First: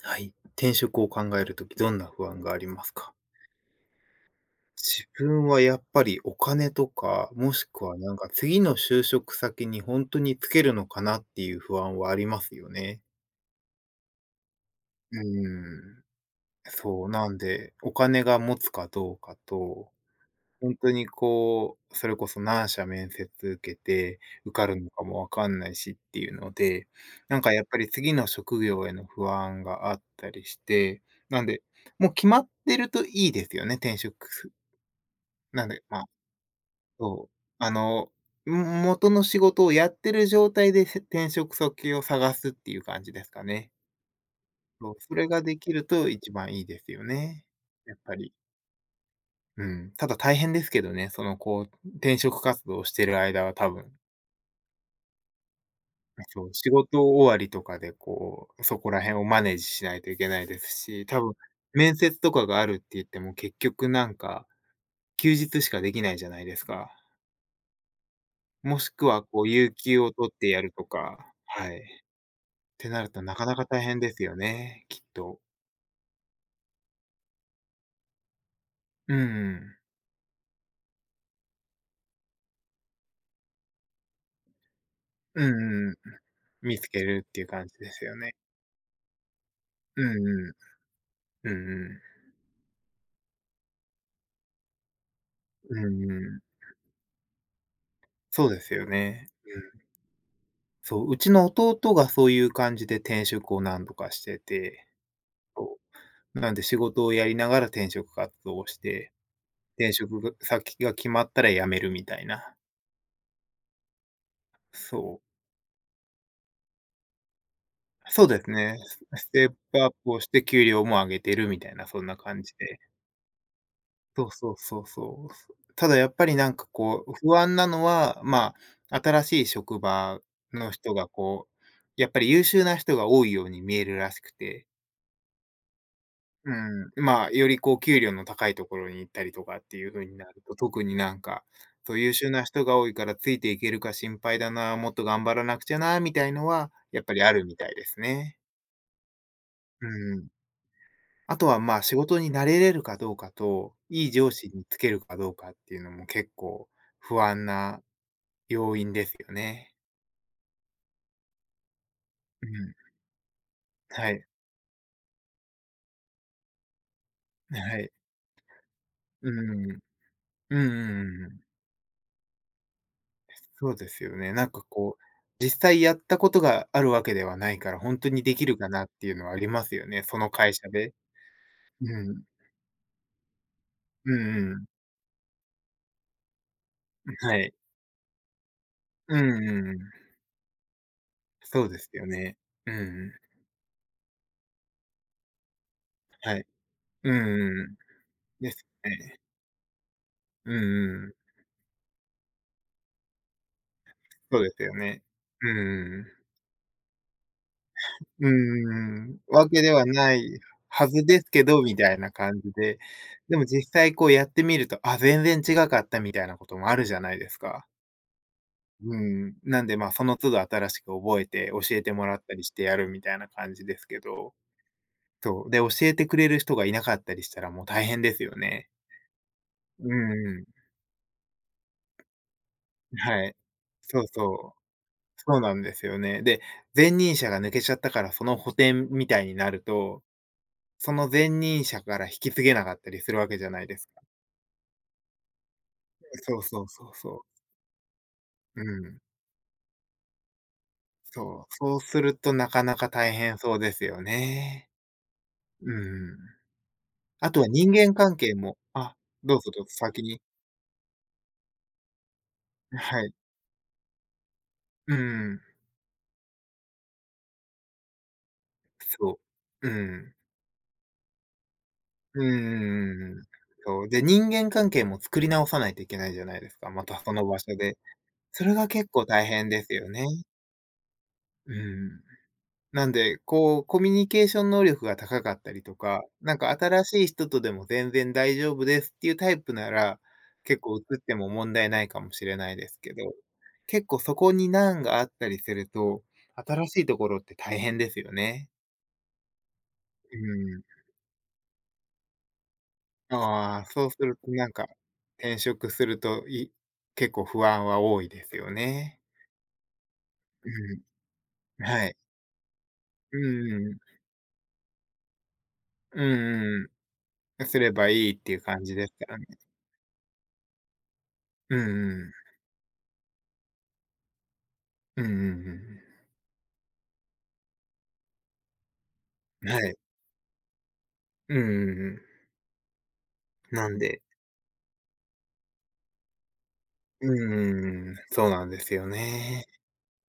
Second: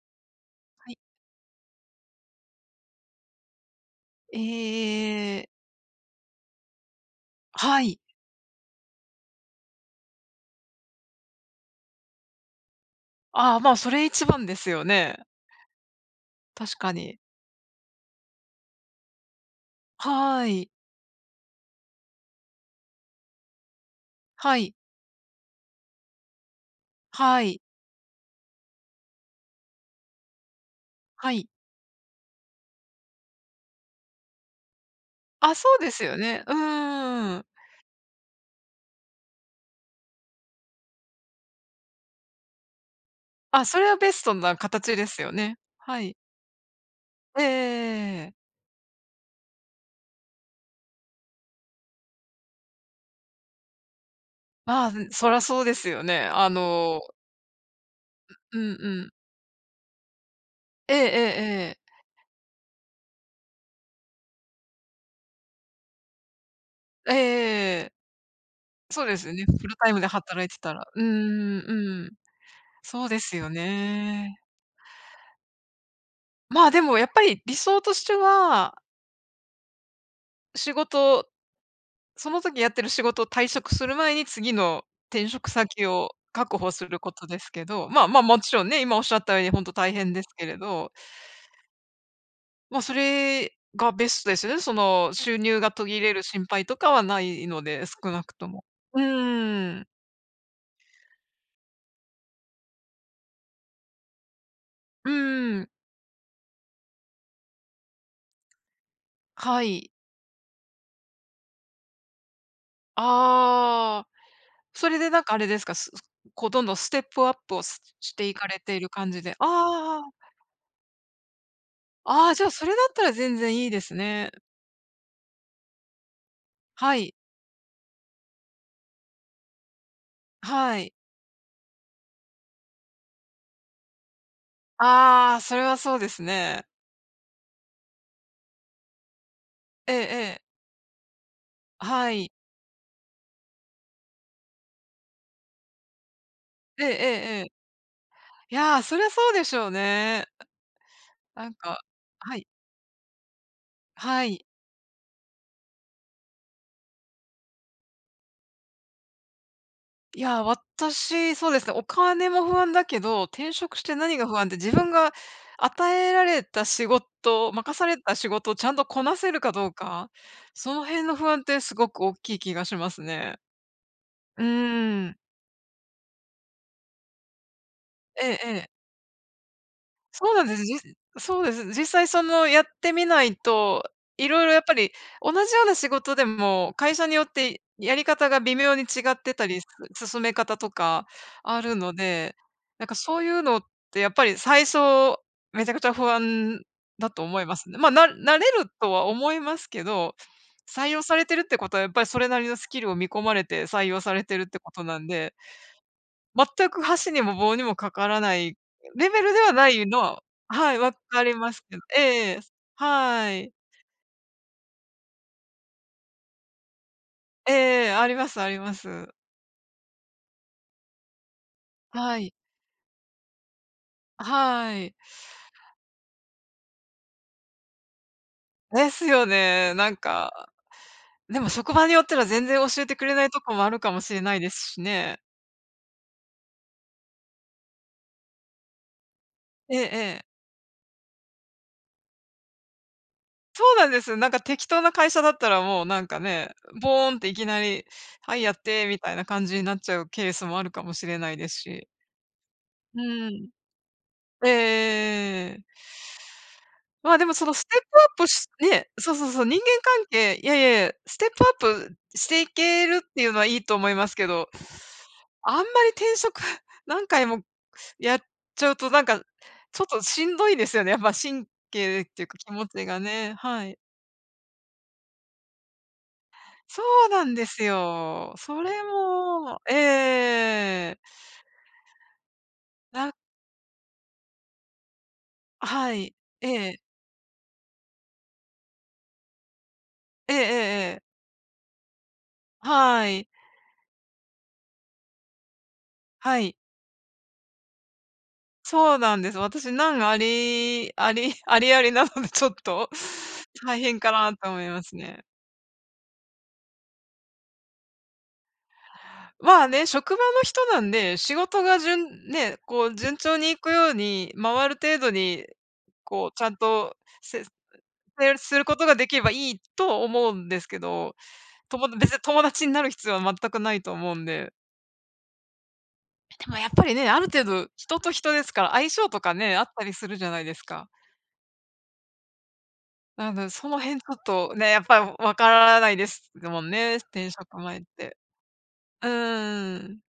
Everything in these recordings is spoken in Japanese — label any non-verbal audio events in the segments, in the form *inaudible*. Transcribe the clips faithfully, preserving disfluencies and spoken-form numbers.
はい。転はい。職を考えるとき、どんな不安がありますか？え自え、分はやっぱりお金とか、もしはくはい。なんか次の就職先に本当につけるのかなっていう不安はありますよね。ああ、まあ、それ一番ですようね。ーん。確かそう、に。なんで、お金が持つかどうかと、はい。本当にこう、それこそ何社面接受けて、受はかい。るのかもわかんないしっていうので、なんはかい。やっぱり次の職業への不安があったりして。はなんい。で、もう決まってるといいですよね、転職す、あ、なんそうで、でますあ、よね。うそう、ーん。あの、ん元の仕事をやってる状態で、せ転職先を探すっていう感じですかあ、ね。それはベストなそ形う、でそすれよがね。できるはとい。一番いいですよえね、やっぱり。えええ、うん、ただ大変ですけどね、その、こう、転職活動をしてる間は多分。まあ、そらそうですよね。まそあう、仕の事終わりとかで、こうう、んそうこらん。辺をマネージしないといけないですえええし、多分、えええ。面接とかがあるって言っても結局なんか、休日しかできないじゃないですか。ええ、もしそくうでは、すよこね、う、フ有ルタイム給でを取っ働いててやたるとら。ううか。んはうい。ん。ってなそうるでとなすかよなか大変ですね。よね、きっと。まあ、でもやっぱり理想としては、うんうん。仕事その時やってる仕事を退職する前に、次の転う職先んうん。を確保見すつるけこるとっでていうすけ感じど、でますあよまあ、ね。もちろんね、今おっしゃったように本当大う変ですんけうれど、ん。うんうん。ま、それがベストですよね。その、収入がう途切んれうるん。心配とかはないので、少なくそとうでも。すようね。ーん、そう、うちの弟がそういう感じで転職を何度かしてて、うーん、そう、なんで仕事をやりながら転職活動をして、はい。転職が先が決まったら辞めるみたいな。ああ、それそでなんかあれですか、すすこうどんどんステップアップをすう、しそうていでかすれてね。いるス感じスで、あテップアッあ、プをして給料も上げてるみたいな、そんなああ、じ感ゃあ、じそれで。だったら全然いいですそね。うそうそうそう。ただやっぱりなんかはこう、い、不安なのは、まあ、新しい職場のはい。人がこう、やっぱり優秀な人が多いように見えるらしくて。ああ、それはそうですうね。ん、まあ、よりこう給料の高いところに行ったりとかっていえうえ風になええ。ると、特になんか、そうは優い。秀な人が多いからついていけるか心配だな、もっと頑張らなくちゃなみたいのは、えええやっぱりあえるええ。みたいですね。いや、そりゃそうでしょううね。ん。あとなんはまか、あ、仕事にはい、慣れれるかどうかと、いいは上い。司につけるかどうかっていうのも結構不安な要因ですよね。いや、私、そうですね、お金もう不安ん。だけど、転職しては何い。が不安って、自分が与えられた仕事、任はさい。れた仕事をちゃんとこなうせるかどん。うか、うんうんその辺うのん不う安っん。てすごく大きい気がしますね。そうですよね。うなんかこーう、ん。実際やったことがあるわけではないから、本当にえでえきるえかえ。なっていうのはありますよね、そそのうなん会です。社じで。そうです。実際うそん。のやってみないと、ういんろいろうやっん。ぱり同じような仕事でも、会社によっはい。てやり方が微妙に違っうんてうたり、んうん。す進め方とかあそうるですのよで、ね。うんうなんかそういん。うのってやっぱり最初、めちゃくちゃ不はい。安だうんと思いまうすね。ん、まあ、な慣れるとは思いますけど、採用されてるってことはやっぱりそれなりのスキルを見込まれて採用されてそるうっでてすこよとなね、んで、うんうん、はい、うんうん。全く箸にも棒にもかからうないんレうん。ベルでわはけなではいのなは、いはい、は分ずでかすりけますど、けみど、たいえなええ、感じで。はでもい。実際こうやってみると、あ、全然違かったみたいなこともあるじゃないですか。ええ、ありますありまうす。ん、なんで、ま、あその都度新しく覚えて教えてもらはっい。たりしてやるみたいな感じですけど、はい。そう、で、教えてくれる人がいなかったりしたらもう大変ですよね。ですよね。うなんんうん、か、でも職場によっては全然教えてくれなはいい。とこもあるかもそうしれないですそう、しね。そうなんですよね。で、前任者が抜けちゃったからその補填みたいになるえええと、え。その前任者から引き継げなかったりするわけじゃなそいうでなすんでか。す。なんか適当な会社だったらもうなんかそうね、そうそうボそーンっう。ていきなり「はいやっうて」みん。たいな感じになっちゃうケースもあるかもしれないでそう、すそうし。するとなかなかう大変ん。そうですよね。ええうえ。ん。まあ、であもとそはのス人テッ間プ関アップ係し、もね、あ、そうそうどうそう、ぞ人どう間ぞ、先関に。係、いやいやいや、ステップアップしていけはるっい。ていうのはいいと思いますけど、うん。あんまり転職 *laughs* 何回もやっちゃうとなんそか、う。うちょっとん。しんどいですよね、やっぱ神経ってうんいううか気持ちんがうんうん、ね、はい。そう、で、人間関係も作り直さないといけないじゃないですか、そまたうそなのん場で所すで。よ。それそがれ結構大変も、ですよね。ええ、うん。なんな、で、こう、コミュニケーション能力が高かったりとはか、い。なんえかえ。新しい人とでも全然大丈夫ですっていうタイプなら、ええええ結構移っええ。ても問題ないかもしれないですけはど、い。結構そこに難があったりすると、はい。新しいところって大変ですよね。そうなんです。私、難あうん。りあり *laughs* ありありなので、ちょっと あ *laughs* あ、大そうす変かるとななとん思か、いますね。転職すると、い結構不安は多いですよね。まあね、職場の人なんで、仕事うん。がはい。順、ね、こう順う調にんいくうん。ように、回る程度に、うこうちゃんんん。とせ、すればいいっていせうす感るじことですがかできられね。ばいいと思うんですけど、うともんう別ん。に友達になる必要は全くないと思うんで。うんうんでもやっぱりね、ある程度人と人ですから、相性とかうん。ね、はあっい。たりするじゃないですか。うんうんうん。なので、そなのん辺で、ちょっとね、やっぱりわからないですもんね、う転職前っんんて。そうなんですようね。ーん。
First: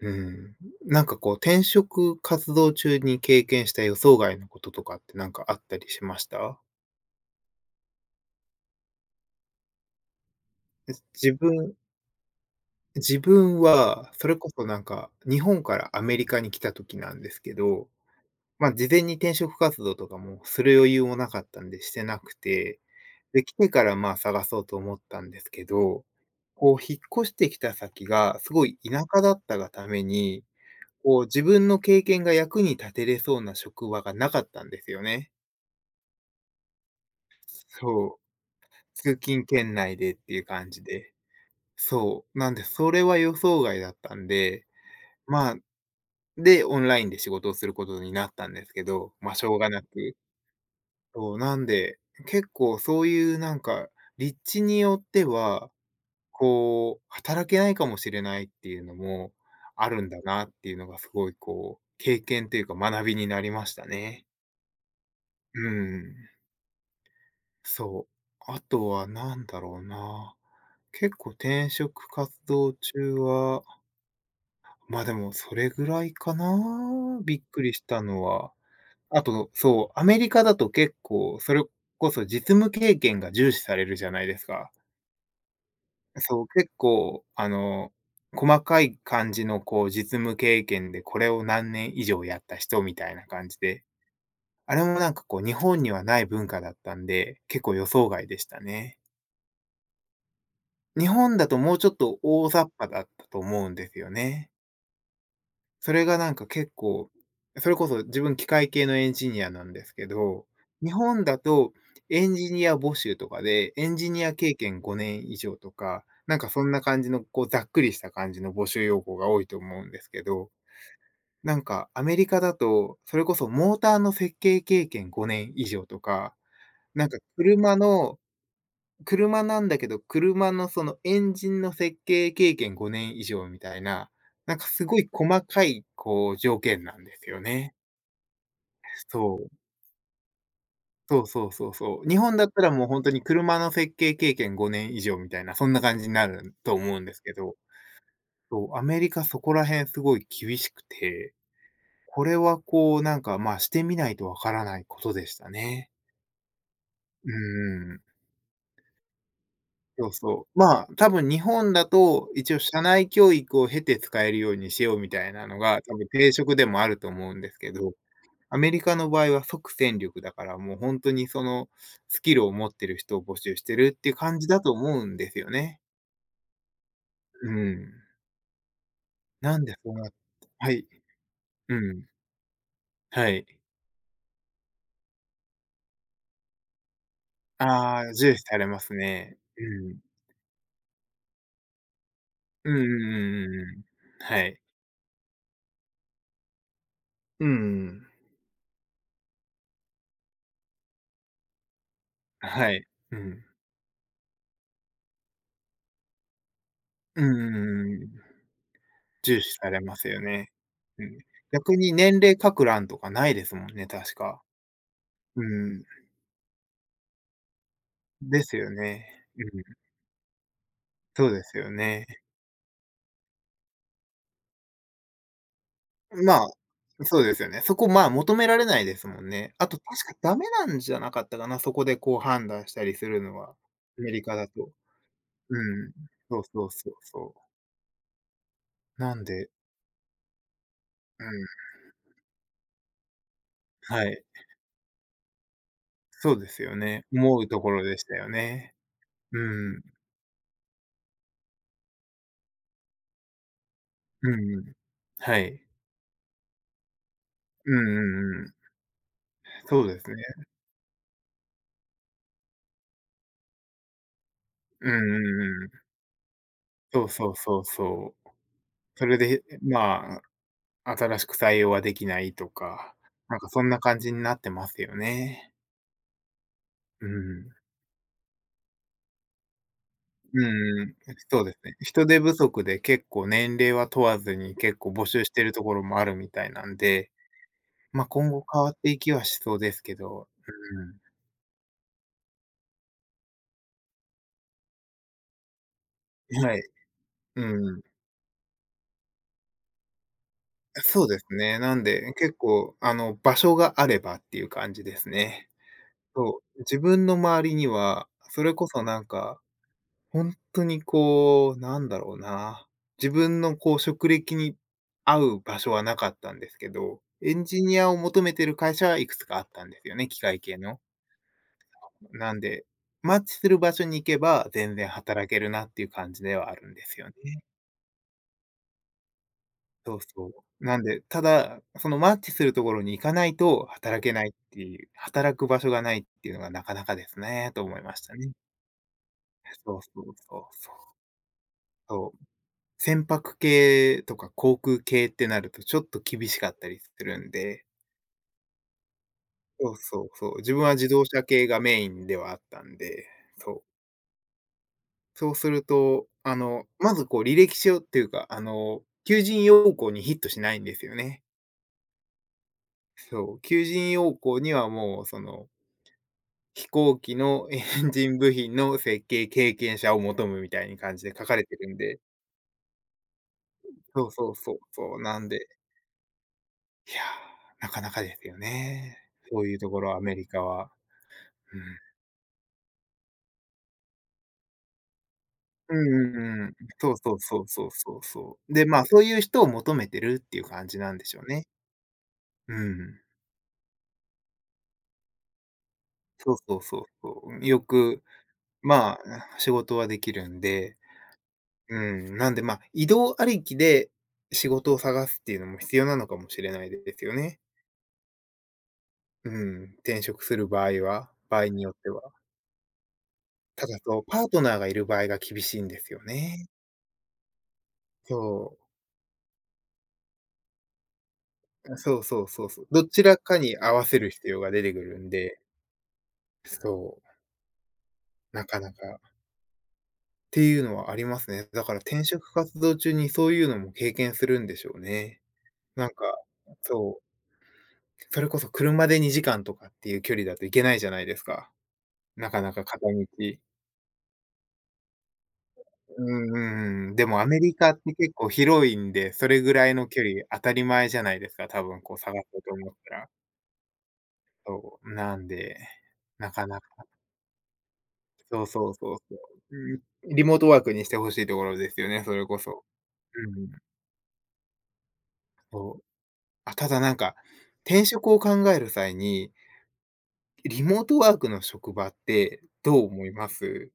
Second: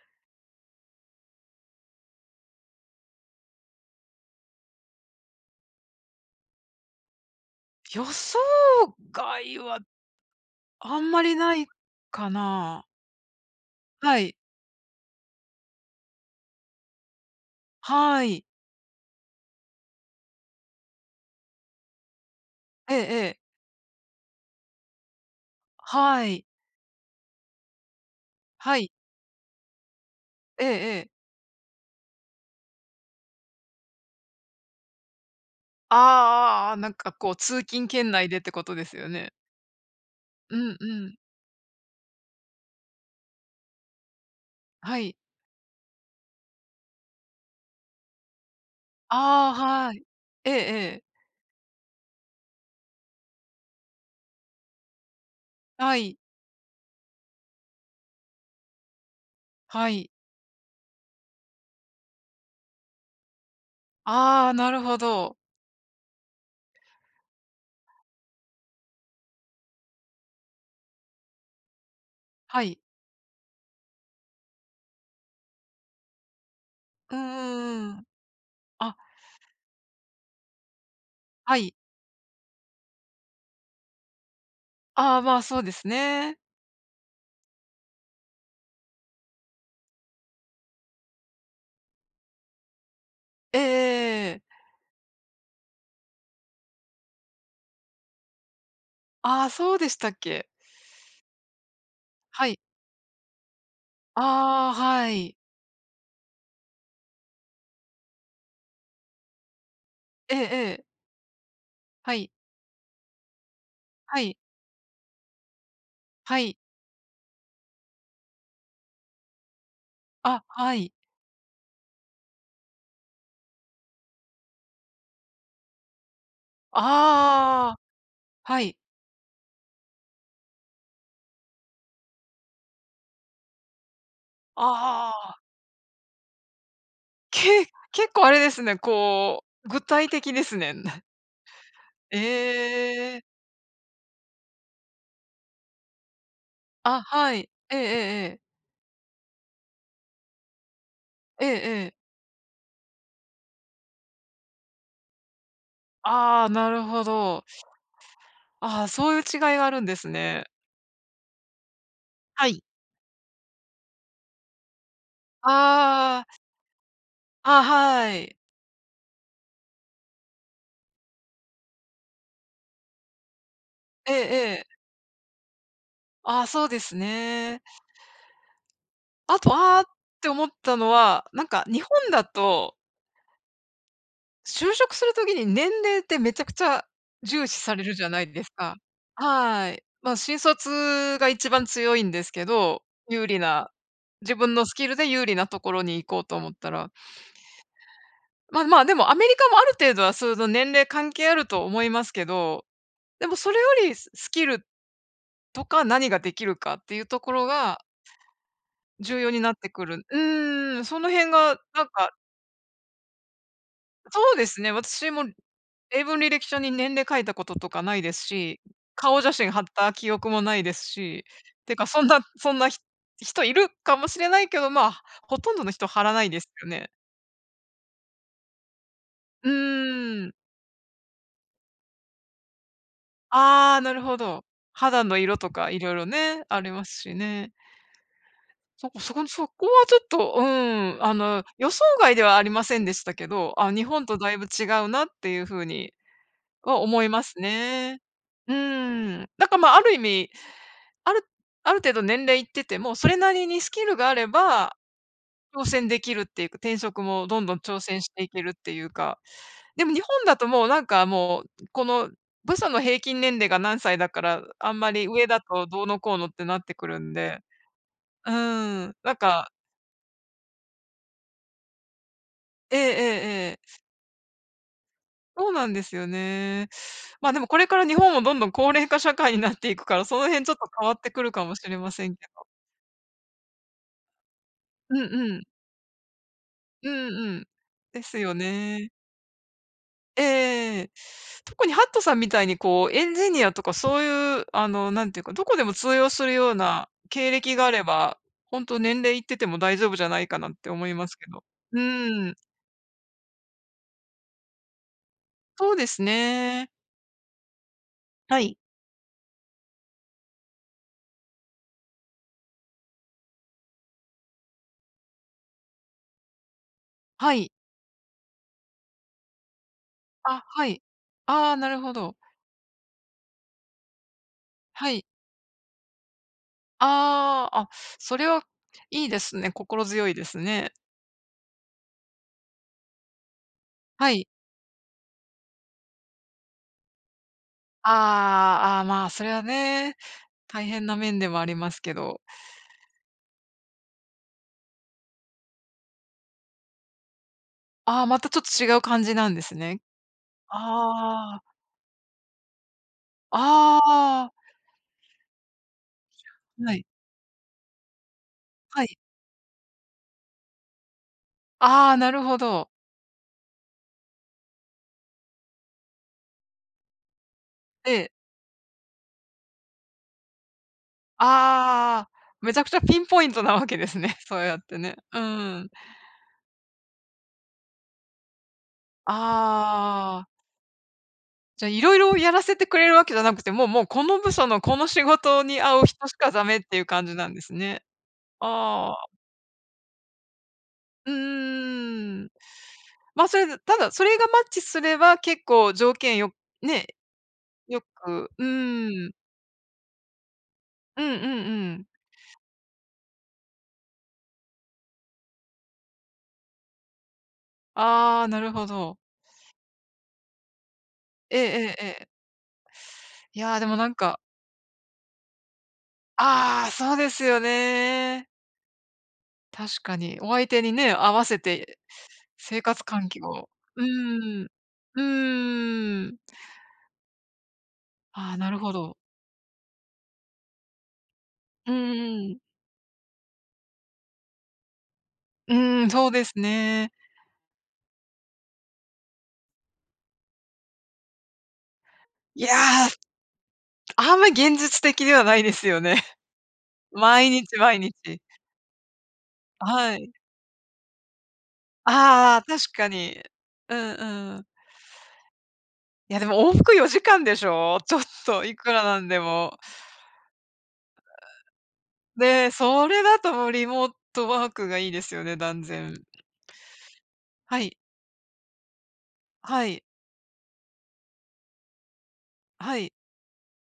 うん。なんかこう、転職活動中に経験した予想外のこととかってなんかあったりしました？予想外はえ、あんま自りない分、かな。自分は、はそい。れこそなんか、日本からアメリカに来た時なんですけど、はい。まあ、事前に転職活動とかもする余裕もなかったんでしてなくて、ええええ。で、来てからまあ探そうと思ったんですけど、はい。こう引っ越してきた先がすごはいい。田舎だったがために、ええええ。こう自分の経験が役に立てれそうな職場がなかったんですよね。ああああああ、なんかこう通勤圏そう、内でってことですよ通ね。勤圏内でっていうう感んじうで。ん。そう、なんでそれは予想外だったんで、はい。まあ、で、オンラインで仕事をすることになったんですけど、まあ、しああ、ょうがなはい。く。ええええ。そう、なんで、結構そういうなんか、立地によっては、はい。こう、働けないかもしれないっていうのもあはるんい。だなっていうのがすごいこう、経験というか学びになりましたね。ああ、なるほど。うん、そう。あとは何だろうな。結構転職活は動い。中は、ま、でもそれぐらいかうんな、びっくりうしんうたん。のは。あ、あと、そう、アメリカだと結構そはれい。こそ実務経験が重視されるじゃないですか。ああ、まあ、そうですね。そう、結構、あの、細かい感じのこう実務経験で、これを何年以上やった人みたいな感じえで、えええ、あれもなんかこう日本にはない文化だったんで、結構予想外でしたね。ああ、そうでしたっけ。日本だともうちょっとは大い。雑把だったと思うんですよね。ああ、はい。それがなんか結構、それこそ自分機械系のエンジニアなんですけええど、ええ。日本だとはエい。ンジニア募集とかで、エンジはニアい。経験ごねん以上とか、なはんかい。そんな感じのこうざっくりした感じの募集要項が多いと思うんですけあ、ど、はい。なんかアメリカだと、それこそモーターの設計経験ごねん以上とか、なんか車ああ、のはい。車なんだけど、車のそのエンジンの設計経験ごねん以上みたいな、なんかすごいああ。細かいこう条件なんですよけね。結構あれですね、そこう。う、具体的ですね。*laughs* そうそうそうそう。日本だったらもうほんとえにえ。車の設計経験ごねん以上みたいな、そんな感じになると思うあ、んですはけい。ど、ええええええ。そう、アメリカそこら辺すごい厳しくて、ええええ。これはこうなんか、ま、あしてみないとわからないことでしたね。ああ、なるほうーど。うん、ああ、そういう違いがあるんですそうね。そう。まあ、多分日本だと、は一応い。社内教育を経て使えるようにしようみたいなのが、多分ああ、定職でもあると思うんですあ、けど、はい。アメリカの場合は即戦力だから、もう本当にそのスキルを持ってる人を募集してるってえいうえ感じえだえ。と思うんですよね。ああ、そうですうね。ん。あと、なんであーっそうなっ、て思っはたい。のは、なんかう日本ん。だと、はい。就職するときに年齢ってめちゃくちゃ重視されるじあゃあ、ない重視ですされか。ますね。はい。うん。まあ、新卒が一番強いんですけうんうど、ん有利うんうんうな、ん。自は分い。のスキルで有利なところに行こうと思ったら、うんうんうん。まあまあ、でもアメリカもある程度はそういうの年齢関係あると思いますけど、はい。うでもん。それよりススキルとか何ができるかっていうとうんうころんがうんうん。重要に重なっ視てされくまる、すうよね。ーん、そうのん。辺が、逆なんにか年齢書く欄とかないですもんね、確そうか。ですね、私もうん。英文履歴書に年齢書いたこととかないですですし、よね。顔写う真貼ん、った記憶もないですし、そうですよてかそね。んなそんなひ人いるかもしれないけど、まあ、ほとんどの人貼らないでまあ、すよね。そうですよね。そこ、まあ、求められないですもんうね。あと確かーん。ダメなんじゃなかったかな、そこでこう判断したりするのは、ああ、なるアメほリカど。だと。肌の色とうかいろん。いろそね、うあそりうまそうすしそう。ね。そこそなんこそで、こはちょっと、うん、あうの、ん、予想外ではありませんでしたけど、あ、日本はとい。だいぶ違うなっていうふうにそうですよは思ね。います思うところでね。したようね。ん。だか、まあ、うあん。る意味、あるある程度年齢いってても、それなりにスキルがあれうんうん。ば、はい。挑戦できるっていうか、転職もどんどんうん挑う戦していんけうるっん。ていうか。そでうもで日本すね。だともうなんかもう、この部署の平均年齢が何歳だから、あんうまんりう上だんうとどん。うのこうのってなってくるそうんそうで。そうそうう。ーん、そなんれで、か、まあ、新しく採用はできないとええか、なんええかえそんなえ。感じになってますよそうね。なんですよね。うま、でもん。これから日本もどんどん高齢化社会になっていくから、そのう辺ちょっとんう変わん。ってくるそかうでもすしれね。ませ人ん手け不ど。足で結構年齢は問わずに結構うん募集しうてん。るところもあるみたいなんうで、んうん。でまあ、す今よ後変わっね。ていきはしそうですけど、ええ、特にハットさんみたいにこう、エンジニアとかそういう、あの、なんていうか、どこでも通用するうん。ようはい。な経歴があうん。れば、ほんと年齢いってても大丈夫じゃないかなって思いそまうすですけど。ね。なうんで、ー結ん、構、あの、場所があればっていう感じですね。そうですそう、ね。自分の周りには、はそれい。こそなんか本当にこう、なんだろうな、自分のこう職歴に合う場所はなかったんですけど、はエンい。ジニアを求めてる会社はいくつかあったんですよね、機械あ、系はの。い。ああ、なるほど。なんで、マッチする場所に行けば、全然はい。働けるなっていう感じではあるんですよね。ああ、あ、それはいいですね。心そう強いでそう。すね。なんで、ただ、そのマッチするところに行かないと働はけない。いっていう、働く場所がないっていうのがなかなかですね、と思いあましたね。あ、ああ、まあ、それはそうね、そうそう大そ変う、な面ではありますけそど。う。船舶系とか航空系ってなると、ちょっと厳しかったりするんで、ああ、またちょっと違う感じなんですそうね。そうそう、自分は自動車あ系あ。がメインではあったんで、そう。ああ、そうすると、あの、はい、まずこう履歴書っていうか、あの、はい。求人要項にヒットしないんですよね。ああ、なるほど。そう、求人要項にはもうその、飛行機のエンで、ジン部品の設計経験者を求むみたいに感じで書かれてるんで、ああ、めちゃくちゃピンポイントなわけですそうね、*laughs* そうそうそやうってね。そう、なうんで、ん。いやー、なかなかですよね。そういうところアメあリあ、カは。うん。じゃ、いろいろやらせてくれるわけじゃなくて、もうもうこの部署のこの仕事にう合んう人うしかんダうん。メっていうそう感そじうなんそでうすそうね。そうそう。で、まあ、あそうあ、いう人を求めてるっていう感じなんでうしょうね。んん、まあ、うん。それでただそれがマッチすれば結構条件よそうそうそうね、そう。よよく、く、うまあ、ーん。仕事はできるんで、うんうんううん。ん。なんで、まあ、移動ありきで仕事を探すっていうのも必要なのかもしれないですよね。ああ、なるほど。うん。転職する場合は、え場え合によっえええてえ。は。いやー、でたもだ、なんそう、か、パートナーがいる場合が厳しいんですよね。ああ、そうですよね。そう。確かに。お相手にね、合わせてそうそうそう生そう。活どち環ら境かを、に合うわせる必要ーん。が出てくるうんで、ーん。そう。ああ、ななるかなほど。か。っていうのはありますね。だうかんらう転ん職うん。活動中にそういうのも経験するんでしょうね。うーなん、んか、そうですね。そう、それこそ車でにじかんとかっていう距離だと行けないじゃないですか。なかいなか片や、道。あんま現実的ではないですよね。う *laughs* んうんうん。でもア毎メリ日カっ毎て結日。構広いんで、それぐらいのは距い。離当たり前じゃないですか、多分こう探そああ、うと思確っかたら。に。うんうん。そう、なんで、いや、でなもか往な復か。よじかんでしょ？*laughs* ちょっそとういそくうらそうなんそう。でも。うん、リモートワークにしてほしいところですよね、それこで、そ。それだとうもん、うリモートワークがいいですよね、断そう。然。あ、ただなんか、はい、転職を考える際に、はい。リモートワークの職場ってはどうい、思います？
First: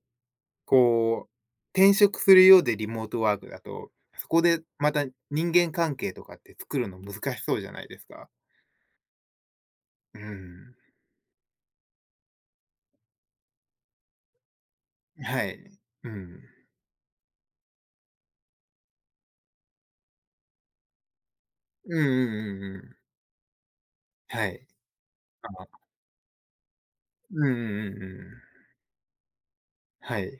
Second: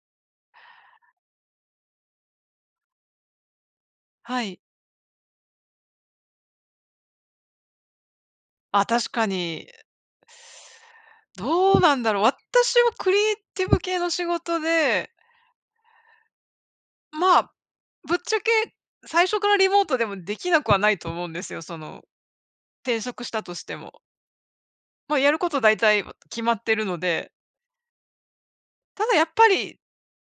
こう、転職するようでリモートワークだと、そこはい。でまた人間関係とかって作るの難しそうじゃないですか？あ、確かに。うーん。どうなんだろう。私はクリエイティブ系の仕事で、はい。うん。まあ、ぶっちゃけ最初からリモートでもできなくはないと思うんですよ、そうんうの、んうんうん。転職したとしても。はい。まあ、やるあことあ、大体決まってるので、うんうんうんうん。ただやっぱり、はい。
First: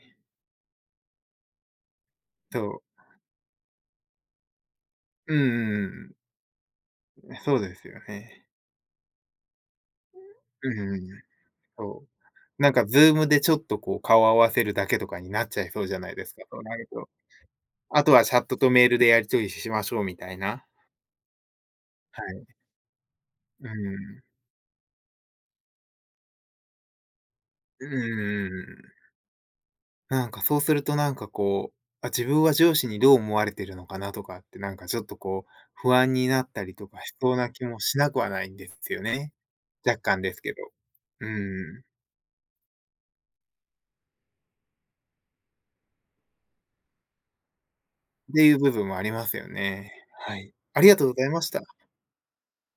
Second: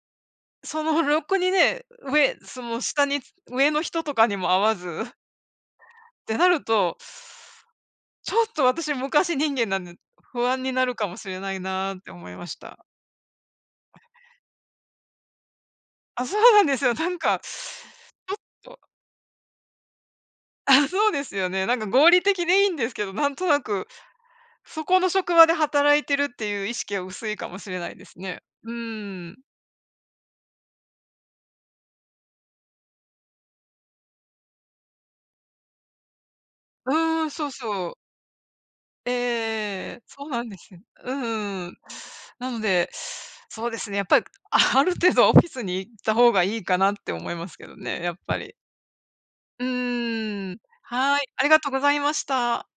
そのろくにね、上、そそのう。下に、上の人とかにも会わずっうんうんてなると、うん。そうですよちょっね。と私昔人間なんで、不安うにんなうんるうかもん。しれないなーっそて思いましう。なんた。か ズーム でちょっとこう顔合わせるだけとかになっちゃいそうじゃないであ、すそうか、そうなんなでするよ。なと。んか、あとはチャットとメールでやり取りしましょうみたいな。あ、そうですよね。なんか合理は的い。でいいんですけど、なんとなうく、ん。そこの職場で働いてるっていう意識は薄いかもしれうなんいですね。ううん。ーん。なんかそうするとなんかこう、あ、自分は上司にどう思われてるのかなとかって、なんかちょっとこう、不安になったりとうかしーん、そうそなう気もそう。しなくはないんですよええね。若え。干そうですなんけでど。すよ。ううん。ん。なので、そうですね、やっぱり、あ、ある程度はオフィスに行った方がいいかなって思いますけどね、やっっぱていり。う部分もありますようね。はーい。ん。ありがとうごはい、ざいまありしがた。とうございました。